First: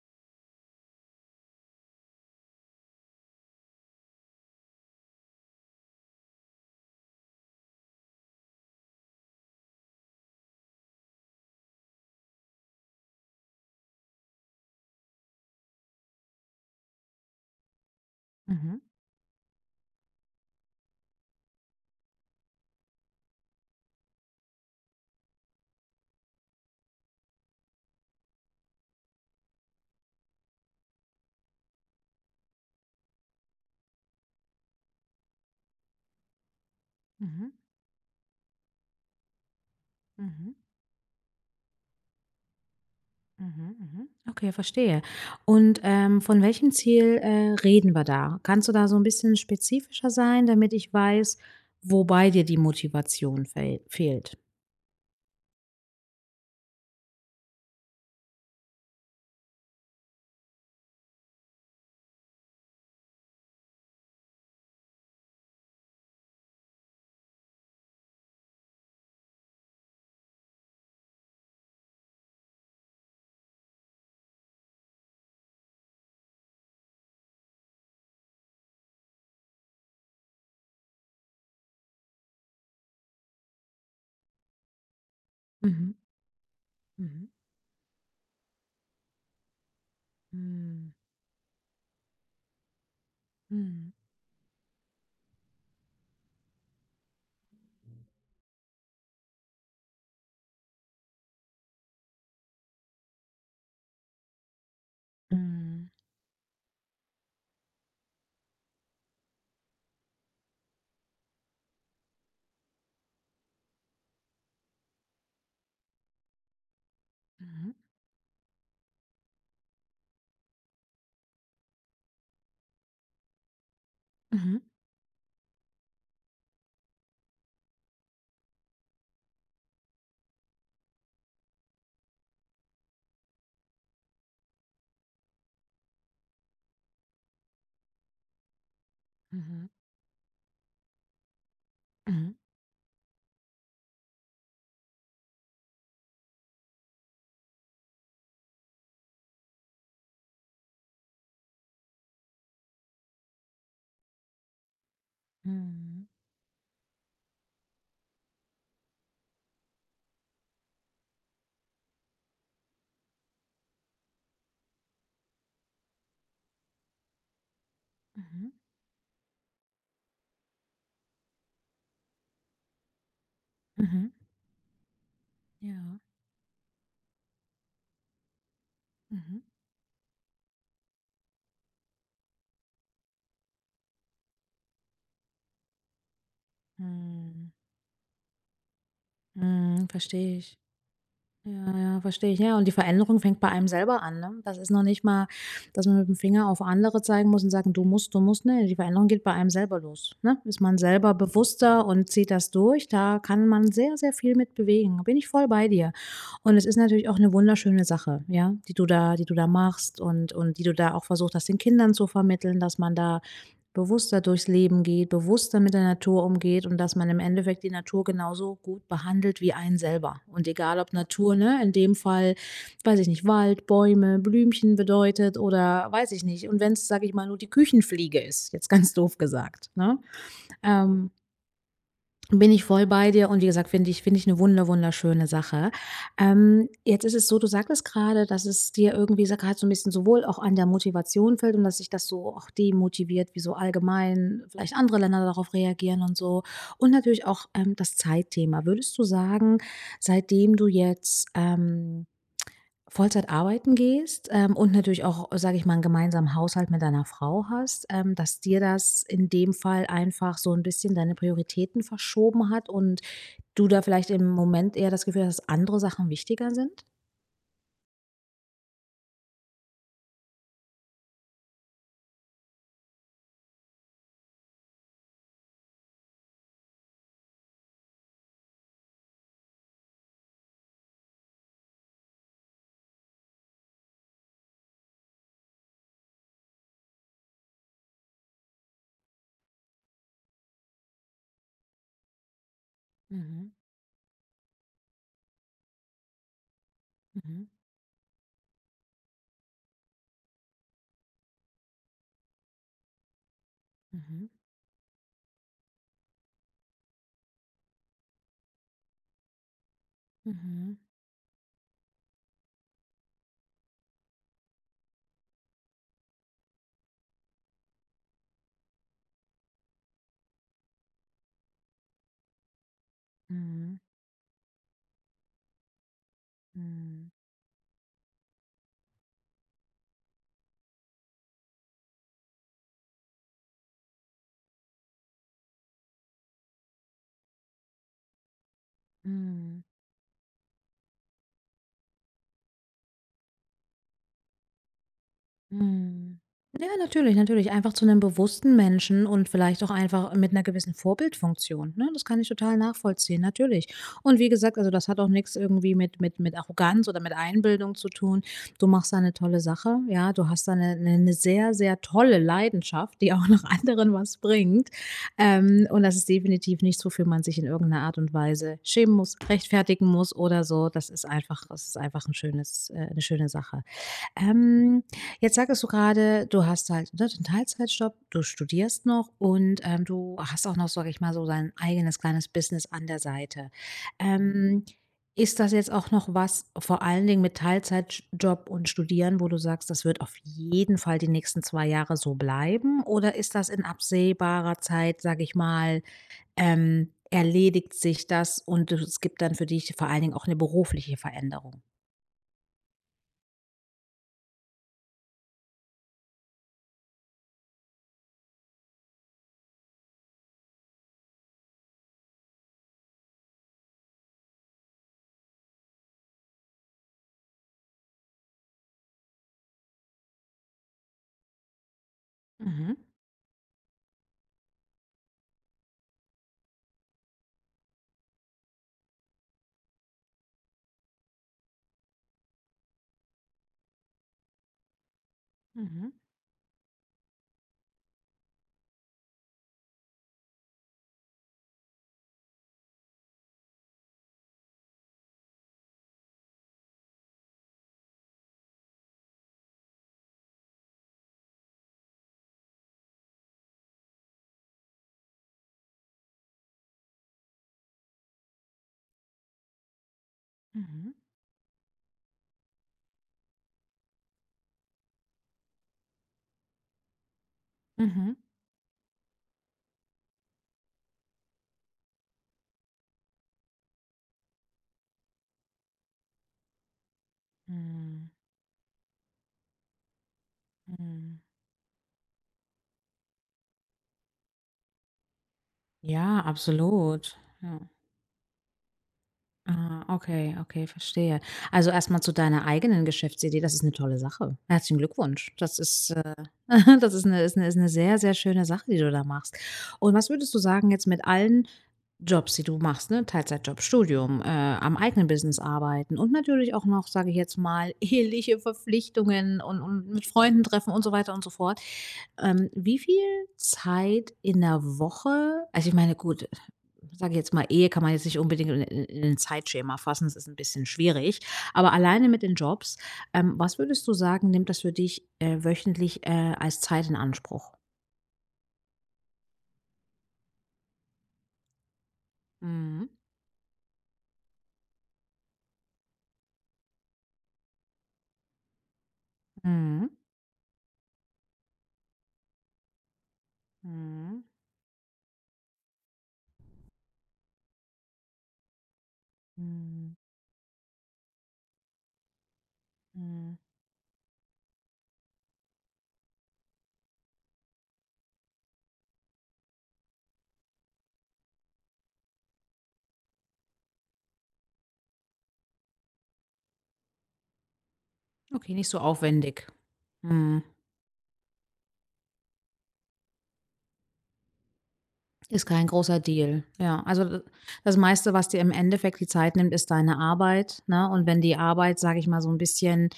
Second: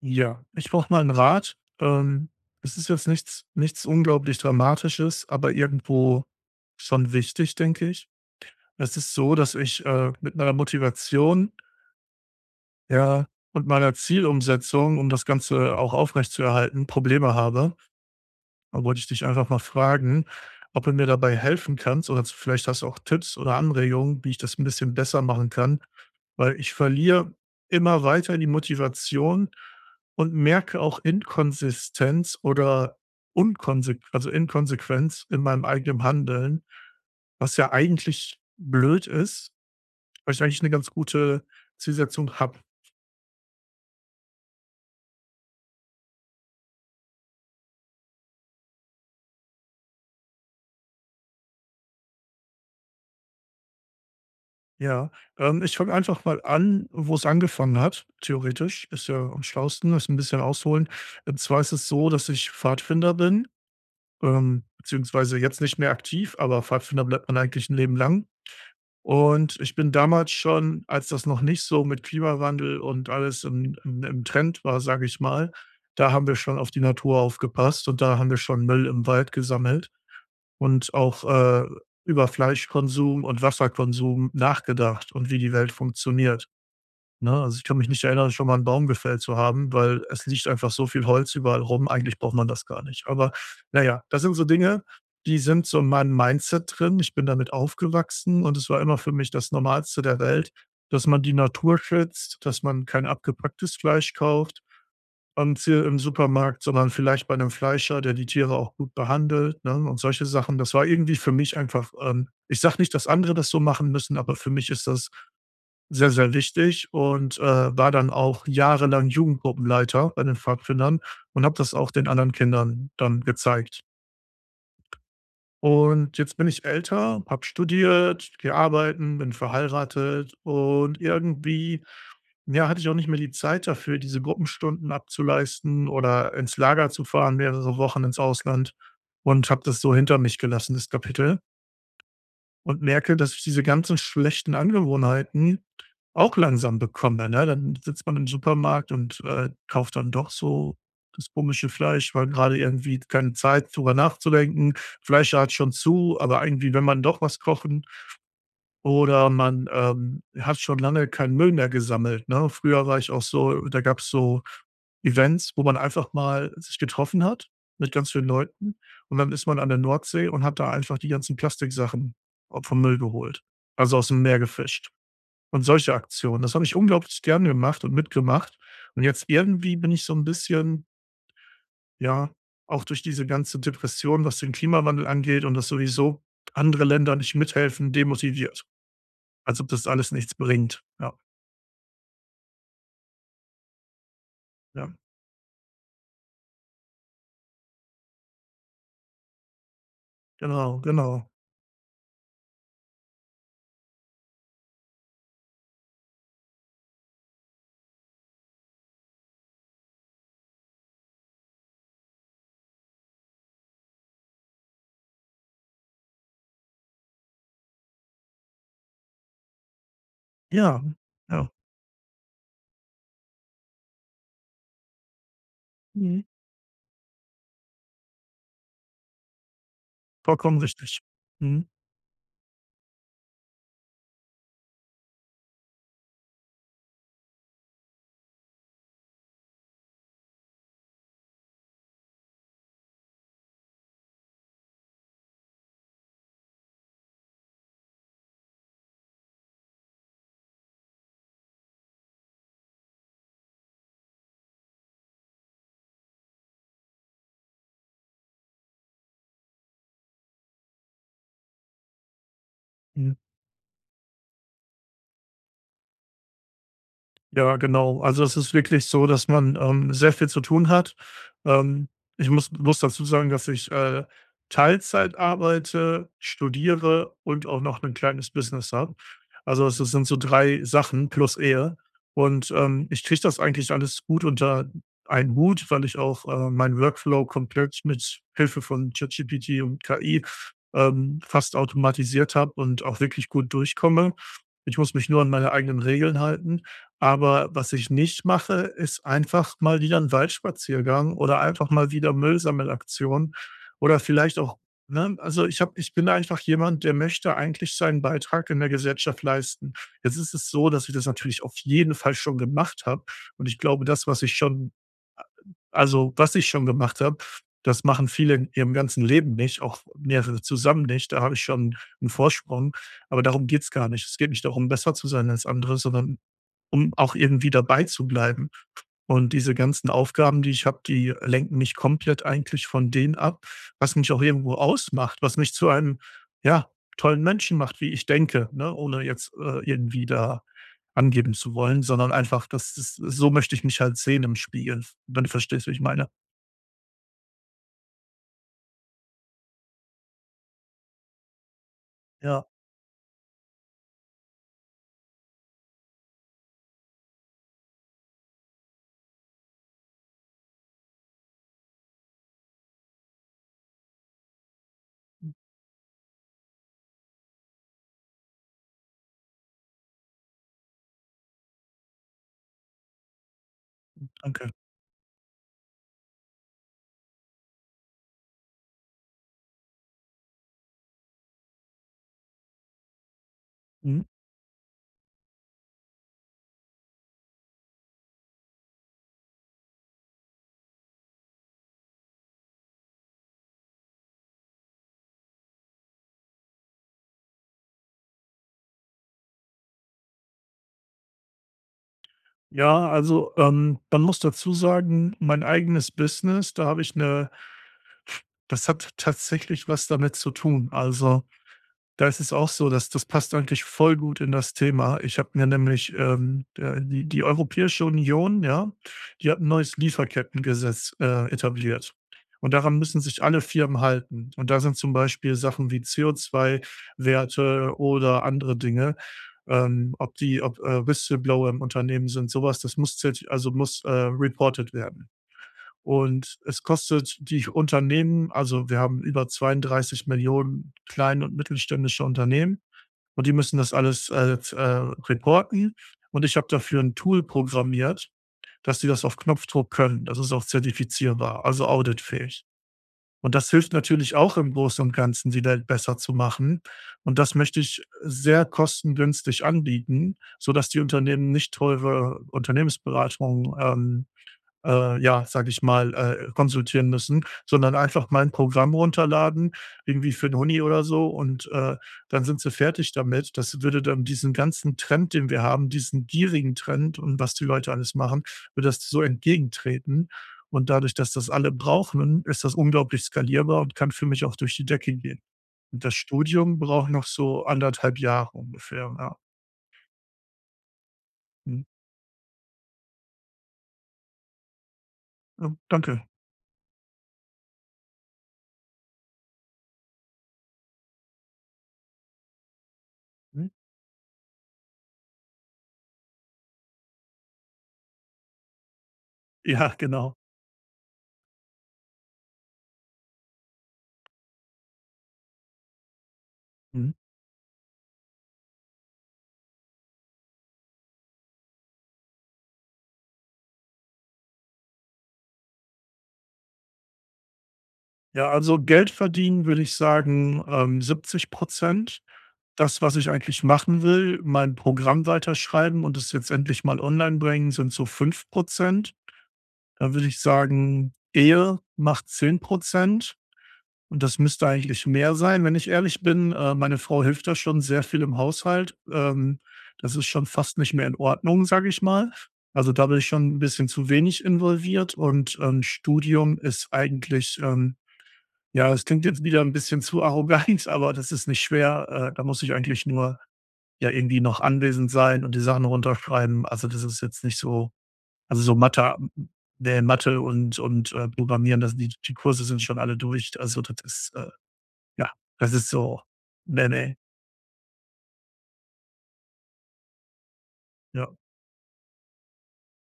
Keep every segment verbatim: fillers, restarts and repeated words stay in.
Ja, ich brauche mal einen Rat. Ähm, es ist jetzt nichts nichts unglaublich Dramatisches, aber irgendwo schon wichtig, denke ich. Es ist so, dass ich, äh, mit meiner Motivation, ja, und meiner Zielumsetzung, um das Ganze auch aufrechtzuerhalten, Probleme habe. Mhm, Da wollte ich dich einfach mal fragen, ob du mir dabei helfen kannst oder vielleicht hast du auch Tipps oder Anregungen, wie ich das ein bisschen besser machen kann, weil ich verliere immer weiter die Motivation und merke auch Inkonsistenz oder Unkonse also Inkonsequenz in meinem eigenen Handeln, mhm, was ja eigentlich blöd ist, weil ich mhm, eigentlich eine ganz gute Zielsetzung habe. mhm, mhm. Okay, verstehe. Und, ähm, von welchem Ziel, äh, reden wir da? Kannst du da so ein bisschen spezifischer sein, damit ich weiß, wobei dir die Motivation fehl fehlt? Ja, ähm, ich fange einfach mal an, wo es angefangen hat, theoretisch. Ist ja am schlausten, ist ein bisschen ausholen. Und zwar ist es so, dass ich Pfadfinder bin, ähm, beziehungsweise jetzt nicht mehr aktiv, aber Pfadfinder bleibt man eigentlich ein Leben lang. Und ich bin damals schon, als das noch nicht so mit Klimawandel und alles im, im, im Trend war, sage ich mal, da haben wir schon auf die Natur aufgepasst und da haben wir schon Müll im Wald gesammelt und auch, äh, über Fleischkonsum und Wasserkonsum nachgedacht und wie die Welt Mhm, funktioniert, mhm, ne? Also, ich kann mich nicht erinnern, schon mal einen Baum gefällt zu haben, weil es liegt einfach so mhm, viel Holz überall rum. Eigentlich braucht man das gar nicht. Aber mhm, naja, das sind so Dinge, die sind so in meinem Mindset drin. Ich bin damit aufgewachsen und es war immer für mich das Normalste der Welt, dass man die Natur schützt, dass man kein abgepacktes Fleisch kauft, beim Tier mhm, im Supermarkt, sondern vielleicht bei einem Fleischer, der die Tiere auch gut behandelt, ne, und solche Sachen. Das war irgendwie für mich einfach, ähm ich sage nicht, dass andere das so machen müssen, aber für mich ist das sehr, sehr wichtig und, äh, war dann auch jahrelang Jugendgruppenleiter bei den Pfadfindern und habe das auch den anderen Kindern dann gezeigt. mhm, Und jetzt bin ich älter, habe studiert, gearbeitet, bin verheiratet und irgendwie ja, hatte ich auch nicht mehr die Zeit dafür, diese Gruppenstunden abzuleisten oder ins Lager zu fahren, mehrere Wochen ins Ausland mhm, und habe mhm, das so hinter mich gelassen, das Kapitel, mhm, und merke, dass ich diese ganzen schlechten Angewohnheiten auch langsam bekomme, ne? Dann sitzt man im Supermarkt und, äh, kauft dann doch so das komische Fleisch, weil gerade irgendwie keine Zeit, drüber nachzudenken. Fleischer hat schon mhm, zu, aber irgendwie wenn man doch was kochen. Oder man, ähm, hat schon lange keinen Müll mehr gesammelt, ne? Früher war ich auch so, da gab es so Events, wo man einfach mal sich getroffen hat mit ganz vielen mhm, Leuten, und dann ist man an der Nordsee und hat da einfach die ganzen Plastiksachen a vom Müll geholt, also aus mhm, dem Meer gefischt, und solche ja, Aktionen. Das habe ich unglaublich gern gemacht und mitgemacht, und jetzt mhm, irgendwie bin ich so ein bisschen, ja, auch durch diese ganze Depression, was den Klimawandel angeht und dass sowieso andere Länder nicht mhm, mithelfen, demotiviert. Als ob das mhm, alles nichts verstehe ich. bringt. Ja, Ja, ja, verstehe ich. Ja, und die Veränderung fängt bei einem selber an, ne? Das ist noch ja, nicht mal, dass man mit dem Finger auf andere zeigen muss und sagen, du musst, du musst. Ne, die Veränderung geht bei einem selber los, ne? Ist man genau, selber genau. bewusster und zieht das durch, da kann man sehr, sehr viel mit bewegen. Da bin ich voll bei dir. Und es ist natürlich auch eine wunderschöne Sache, ja, die du da die du da machst und und die du da auch versucht hast, den Kindern zu vermitteln, dass man da bewusster durchs Leben geht, bewusster mit der Natur umgeht und dass man im Endeffekt die Natur genauso gut behandelt wie einen selber. Und egal Ja, ob Natur, ja. ne, in dem Fall, weiß ich nicht, Wald, Bäume, Blümchen bedeutet oder weiß ich Mhm. nicht. Und wenn es, sage ich mal, nur die Küchenfliege ist, jetzt ganz doof gesagt, ne? Vollkommen richtig. Ähm, Mhm, bin ich voll bei dir und wie gesagt, finde ich finde ich eine wunder wunderschöne Sache. Ähm, jetzt ist es so, du sagtest gerade, dass es dir irgendwie so grad so ein bisschen sowohl auch an der Motivation fällt und dass sich das so auch demotiviert, wie so allgemein vielleicht andere Länder darauf reagieren und so. Und natürlich auch, ähm, das Zeitthema. Würdest du sagen, seitdem du jetzt, ähm Vollzeit arbeiten gehst, ähm, und natürlich auch, sage ich mal, 'n gemeinsamen Haushalt mit deiner Frau hast, ähm, dass dir das in dem Fall einfach so ein bisschen deine Prioritäten verschoben hat und mhm. du da vielleicht im Moment eher das Gefühl hast, dass andere Sachen wichtiger sind? Ja, genau. Also, es ist wirklich so, dass man, ähm, sehr viel zu tun hat. Ähm, ich muss muss dazu sagen, dass ich, äh, Teilzeit arbeite, studiere und auch noch ein kleines Business habe. Also, es sind so drei Sachen plus Ehe. Und, ähm, ich kriege das eigentlich alles gut unter einen Hut, weil ich auch, äh, meinen Workflow komplett mit Hilfe von ChatGPT und K I, ähm, fast automatisiert habe und auch wirklich Mhm, gut durchkomme. Ich muss mich nur an meine eigenen Regeln halten. mhm, Aber was ich nicht mache, ist einfach mal wieder ein Waldspaziergang oder einfach mal wieder Müllsammelaktion oder mhm, vielleicht auch, ne, also, ich habe ich bin einfach jemand, der möchte eigentlich seinen Beitrag in der Gesellschaft leisten. Jetzt ist es so, mhm, dass ich das natürlich auf jeden Fall schon gemacht habe, und ich glaube, das, was ich schon also, was ich schon gemacht habe, das machen viele in ihrem ganzen Leben nicht, auch mehrere zusammen nicht. Da habe ich schon einen Vorsprung, aber darum geht's mhm, gar nicht. Es geht nicht darum, besser zu sein als andere, sondern um mhm, auch irgendwie dabei zu bleiben. Und diese ganzen Aufgaben, die ich habe, die lenken mich komplett eigentlich von denen ab, was mich auch irgendwo ausmacht, was mich zu einem, ja, tollen Menschen macht, wie ich denke, ne? Ohne jetzt, äh, mhm. irgendwie da angeben zu wollen, sondern einfach, das ist, so möchte ich mich halt sehen im Spiegel, wenn du verstehst, wie ich meine. Mhm. Ja, natürlich, natürlich. Einfach zu einem bewussten Menschen und vielleicht auch einfach mit einer gewissen Vorbildfunktion, ne? Das kann ich Ja, total nachvollziehen, natürlich. Und wie gesagt, also, das hat auch nichts irgendwie mit mit mit Arroganz oder mit Einbildung zu tun. Du machst da eine tolle Sache, ja. Du hast da eine eine 'ne sehr, sehr tolle Leidenschaft, die auch noch anderen was bringt. Ähm, und das ist definitiv nichts, wofür man sich in irgendeiner Art und Weise schämen muss, rechtfertigen muss oder so. Das ist einfach das ist einfach 'n schönes äh, 'ne schöne Sache. danke. Ähm, jetzt sagtest du gerade, du hast halt, ne, den Teilzeitjob, du studierst noch und, ähm, du hast auch noch, sage ich mal, so dein eigenes kleines Business an der Seite. Mhm. Ähm, ist das jetzt auch noch was, vor allen Dingen mit Teilzeitjob und Studieren, wo du sagst, das wird auf jeden Fall die nächsten zwei Jahre so bleiben? Oder ist das in absehbarer Zeit, sage ich mal, ähm, erledigt sich das und es gibt dann für dich vor allen Dingen auch eine berufliche Veränderung? Ja, also, ähm, man muss dazu sagen, mein eigenes Business, da habe ich eine, das hat tatsächlich was damit zu tun. Also, da ist es auch so, dass das passt eigentlich voll gut in das Thema. Ich habe mir nämlich, ähm, äh, die die Europäische Union, ja, die hat ein neues Lieferkettengesetz, äh, etabliert. Und Mhm, daran müssen sich alle Firmen halten. Und da sind zum Beispiel Sachen wie C O zwei Werte oder andere Dinge, ähm, ob die ob, äh, Whistleblower im Unternehmen sind, sowas, das muss zerti also muss, äh, reported werden. mhm, Und es kostet die Unternehmen, also, wir haben über zweiunddreißig Millionen kleine und mittelständische Unternehmen, und die müssen das alles, äh, z äh, reporten. Und ich habe dafür ein Tool programmiert, dass sie das auf Knopfdruck können. Das ist auch zertifizierbar, also auditfähig. Und das hilft natürlich auch im Großen und Ganzen, die Welt besser zu machen. Und das möchte ich sehr kostengünstig anbieten, sodass die mhm, Unternehmen nicht teure Unternehmensberatung, ähm äh, ja, sage ich mal, äh, konsultieren müssen, sondern einfach mhm. mal 'n Programm runterladen, irgendwie für den Huni oder so, und, äh, dann sind sie fertig damit. Das würde dann diesen ganzen Trend, den wir haben, diesen gierigen Trend und was die Leute alles Mhm, machen, würde das so entgegentreten. Und dadurch, dass mhm. das alle brauchen, ist das unglaublich skalierbar und kann für mich auch durch die Decke gehen. Und das Ja, Studium braucht noch absolut. so Ja. anderthalb Jahre ungefähr, ja. Ah, okay, okay, verstehe. Mhm. Also erstmal zu deiner eigenen Geschäftsidee, das ist eine tolle Sache. Herzlichen Glückwunsch. Ja, Das ist, danke. äh das ist eine, ist eine, ist eine sehr, sehr schöne Sache, die du da machst. Und was würdest du sagen jetzt mit allen Jobs, die du machst, ne? Mhm. Teilzeitjob, Studium, äh, am eigenen Business arbeiten und natürlich auch noch, sage ich jetzt mal, eheliche Verpflichtungen und Ja, und mit genau. Freunden treffen und so weiter und so fort. Ähm, wie viel Zeit in der Woche, also, ich meine, gut, Mhm. sage ich jetzt mal, Ehe kann man jetzt nicht unbedingt in in in 'n Zeitschema fassen, das ist ein bisschen schwierig. Aber alleine mit den Jobs, ähm, was würdest du sagen, nimmt das für dich, äh, wöchentlich, äh, als Zeit in Anspruch? Ja, also Geld verdienen würde ich sagen, ähm, siebzig Prozent. Das, Mhm. was ich eigentlich machen will, mein Programm weiterschreiben und es jetzt endlich mal online bringen, sind so fünf Prozent. Mhm. Da würde ich sagen, Ehe macht zehn Prozent, und das Mhm. müsste eigentlich mehr sein. Wenn ich ehrlich bin, äh, meine Frau hilft da schon sehr viel im Haushalt. Ähm, das Mhm. ist schon fast nicht mehr in Ordnung, sage ich mal. Also, da bin ich schon Mhm. ein bisschen zu wenig involviert und, ähm, Studium ist eigentlich, ähm ja, es klingt jetzt wieder ein bisschen zu arrogant, aber das ist nicht schwer. Äh, da muss ich eigentlich nur, ja, irgendwie noch anwesend sein und die Sachen runterschreiben. Also, das ist jetzt nicht so, also, Okay, so nicht so Mathe, aufwendig. ne, Mathe Mhm. und und, äh, Programmieren, das die die Kurse sind schon alle durch. Also, das ist, äh ja, Ist das kein ist großer so, Deal. ne, Ja, ne, also, d das meiste, was dir im Endeffekt die Zeit nimmt, ist deine Arbeit, ne? Und ja. wenn die Arbeit, sage ich mal, so ein bisschen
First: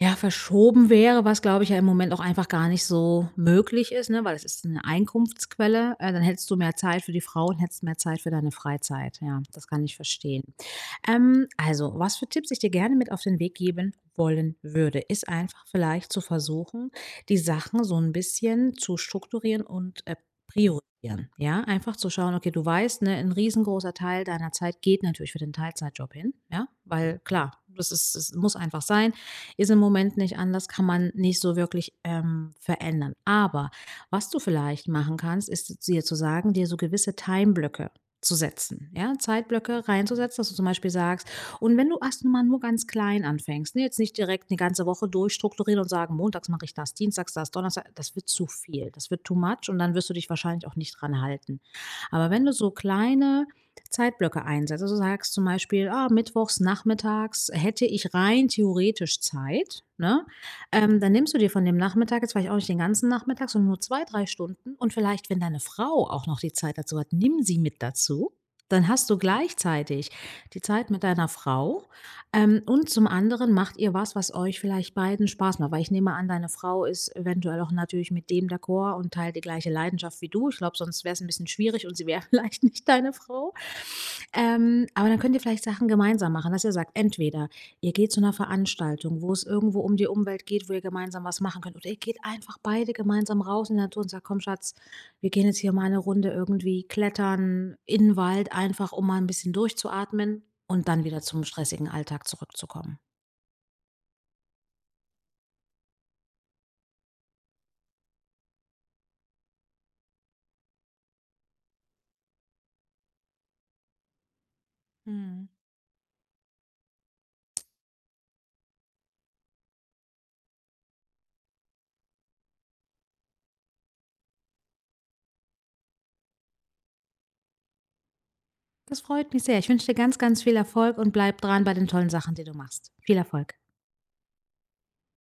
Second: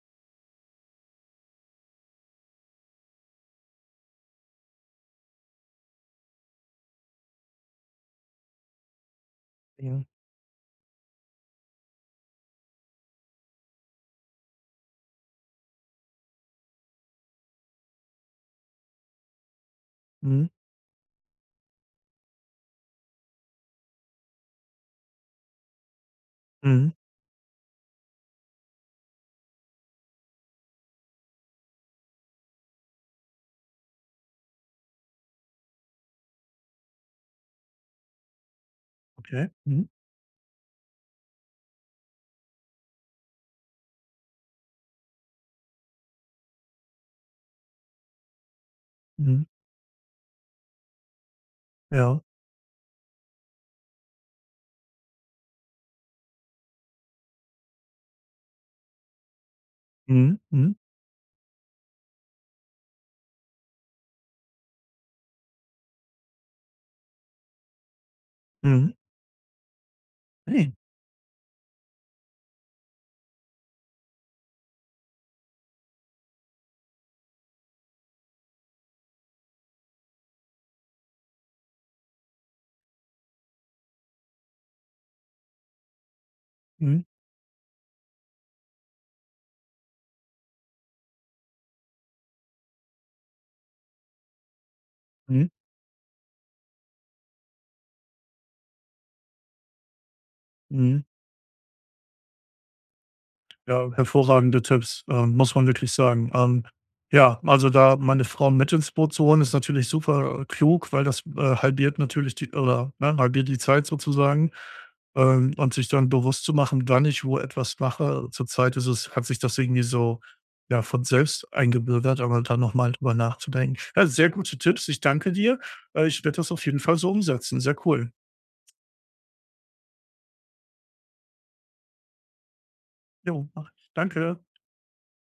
ja verschoben wäre, was, glaube ich, ja im Moment auch einfach gar nicht so möglich ist, ne, weil es ist eine Einkunftsquelle. Äh, dann hättest du mehr Zeit für die Frau und hättest mehr Zeit für deine Freizeit. Ja, das kann ich Ja. verstehen. Ähm, also, was für Tipps ich dir gerne mit auf den Weg geben wollen würde, ist einfach vielleicht zu versuchen, die Sachen so ein bisschen zu strukturieren und, äh, Mhm. priorisieren, ja? Einfach zu schauen, okay, du weißt, ne, ein riesengroßer Teil deiner Zeit geht natürlich für den Teilzeitjob hin, ja? Mhm. Weil klar, das ist es muss einfach sein, ist im Moment nicht anders, kann man nicht so wirklich, ähm, verändern. Aber was du vielleicht machen kannst, ist dir zu sagen, dir so gewisse Timeblöcke zu setzen, ja, Okay. Zeitblöcke Mhm. reinzusetzen, dass du zum Beispiel sagst, und wenn du erst mal nur ganz klein anfängst, ne, jetzt nicht direkt eine ganze Woche durchstrukturieren und sagen: „Montags mache ich das, dienstags das, Donnerstag“, das wird zu viel, das wird too Mhm. much und dann wirst du dich wahrscheinlich auch nicht dran halten. Ja. Aber wenn du so kleine Zeitblöcke einsetzt. Also, du sagst zum Beispiel: „Ah, mittwochs nachmittags hätte ich rein theoretisch Zeit“, ne? Mhm. Mhm. Ähm, dann nimmst du dir von dem Nachmittag jetzt vielleicht auch nicht den ganzen Nachmittag, sondern nur zwei drei Stunden und vielleicht, wenn deine Frau auch noch die Zeit dazu hat, nimm sie mit dazu. Dann Mhm. hast du gleichzeitig die Ne. Zeit mit deiner Frau, ähm, und zum anderen macht ihr was, was euch vielleicht beiden Spaß macht, weil ich nehme an, deine Frau ist eventuell auch natürlich mit dem d'accord und teilt die gleiche Leidenschaft wie du. Ich glaube, sonst wäre es ein bisschen schwierig und sie wäre vielleicht nicht deine Frau. Ähm, aber dann könnt ihr vielleicht Sachen gemeinsam machen, dass ihr sagt, Mhm. entweder ihr geht zu einer Veranstaltung, wo es irgendwo um die Umwelt geht, wo ihr gemeinsam was machen könnt, oder ihr geht einfach beide gemeinsam raus in die Natur und sagt: „Komm Schatz, wir gehen Mhm. jetzt hier mal eine Runde irgendwie klettern in 'n Wald“, einfach um mal ein bisschen durchzuatmen und Mhm. dann wieder zum stressigen Alltag zurückzukommen. Ja, hervorragende Tipps, ähm, muss man wirklich sagen. Ähm, ja, also da meine Frau mit ins Boot zu holen, ist natürlich super, äh, klug, weil das, äh, halbiert natürlich die, oder ne, halbiert die Zeit sozusagen. Mhm. Ähm, und sich dann bewusst zu machen, wann ich wo etwas mache. Zurzeit ist es, hat sich das irgendwie so, ja, von selbst eingebürgert, aber da nochmal drüber nachzudenken. Ja, sehr gute Tipps, ich danke dir. Äh, ich werde das auf jeden Fall so umsetzen. Sehr cool. Das freut mich sehr. Ich wünsche dir ganz, ganz viel Erfolg und bleib dran bei den tollen Sachen, die du machst. Viel Jo, Erfolg. mach ich. danke.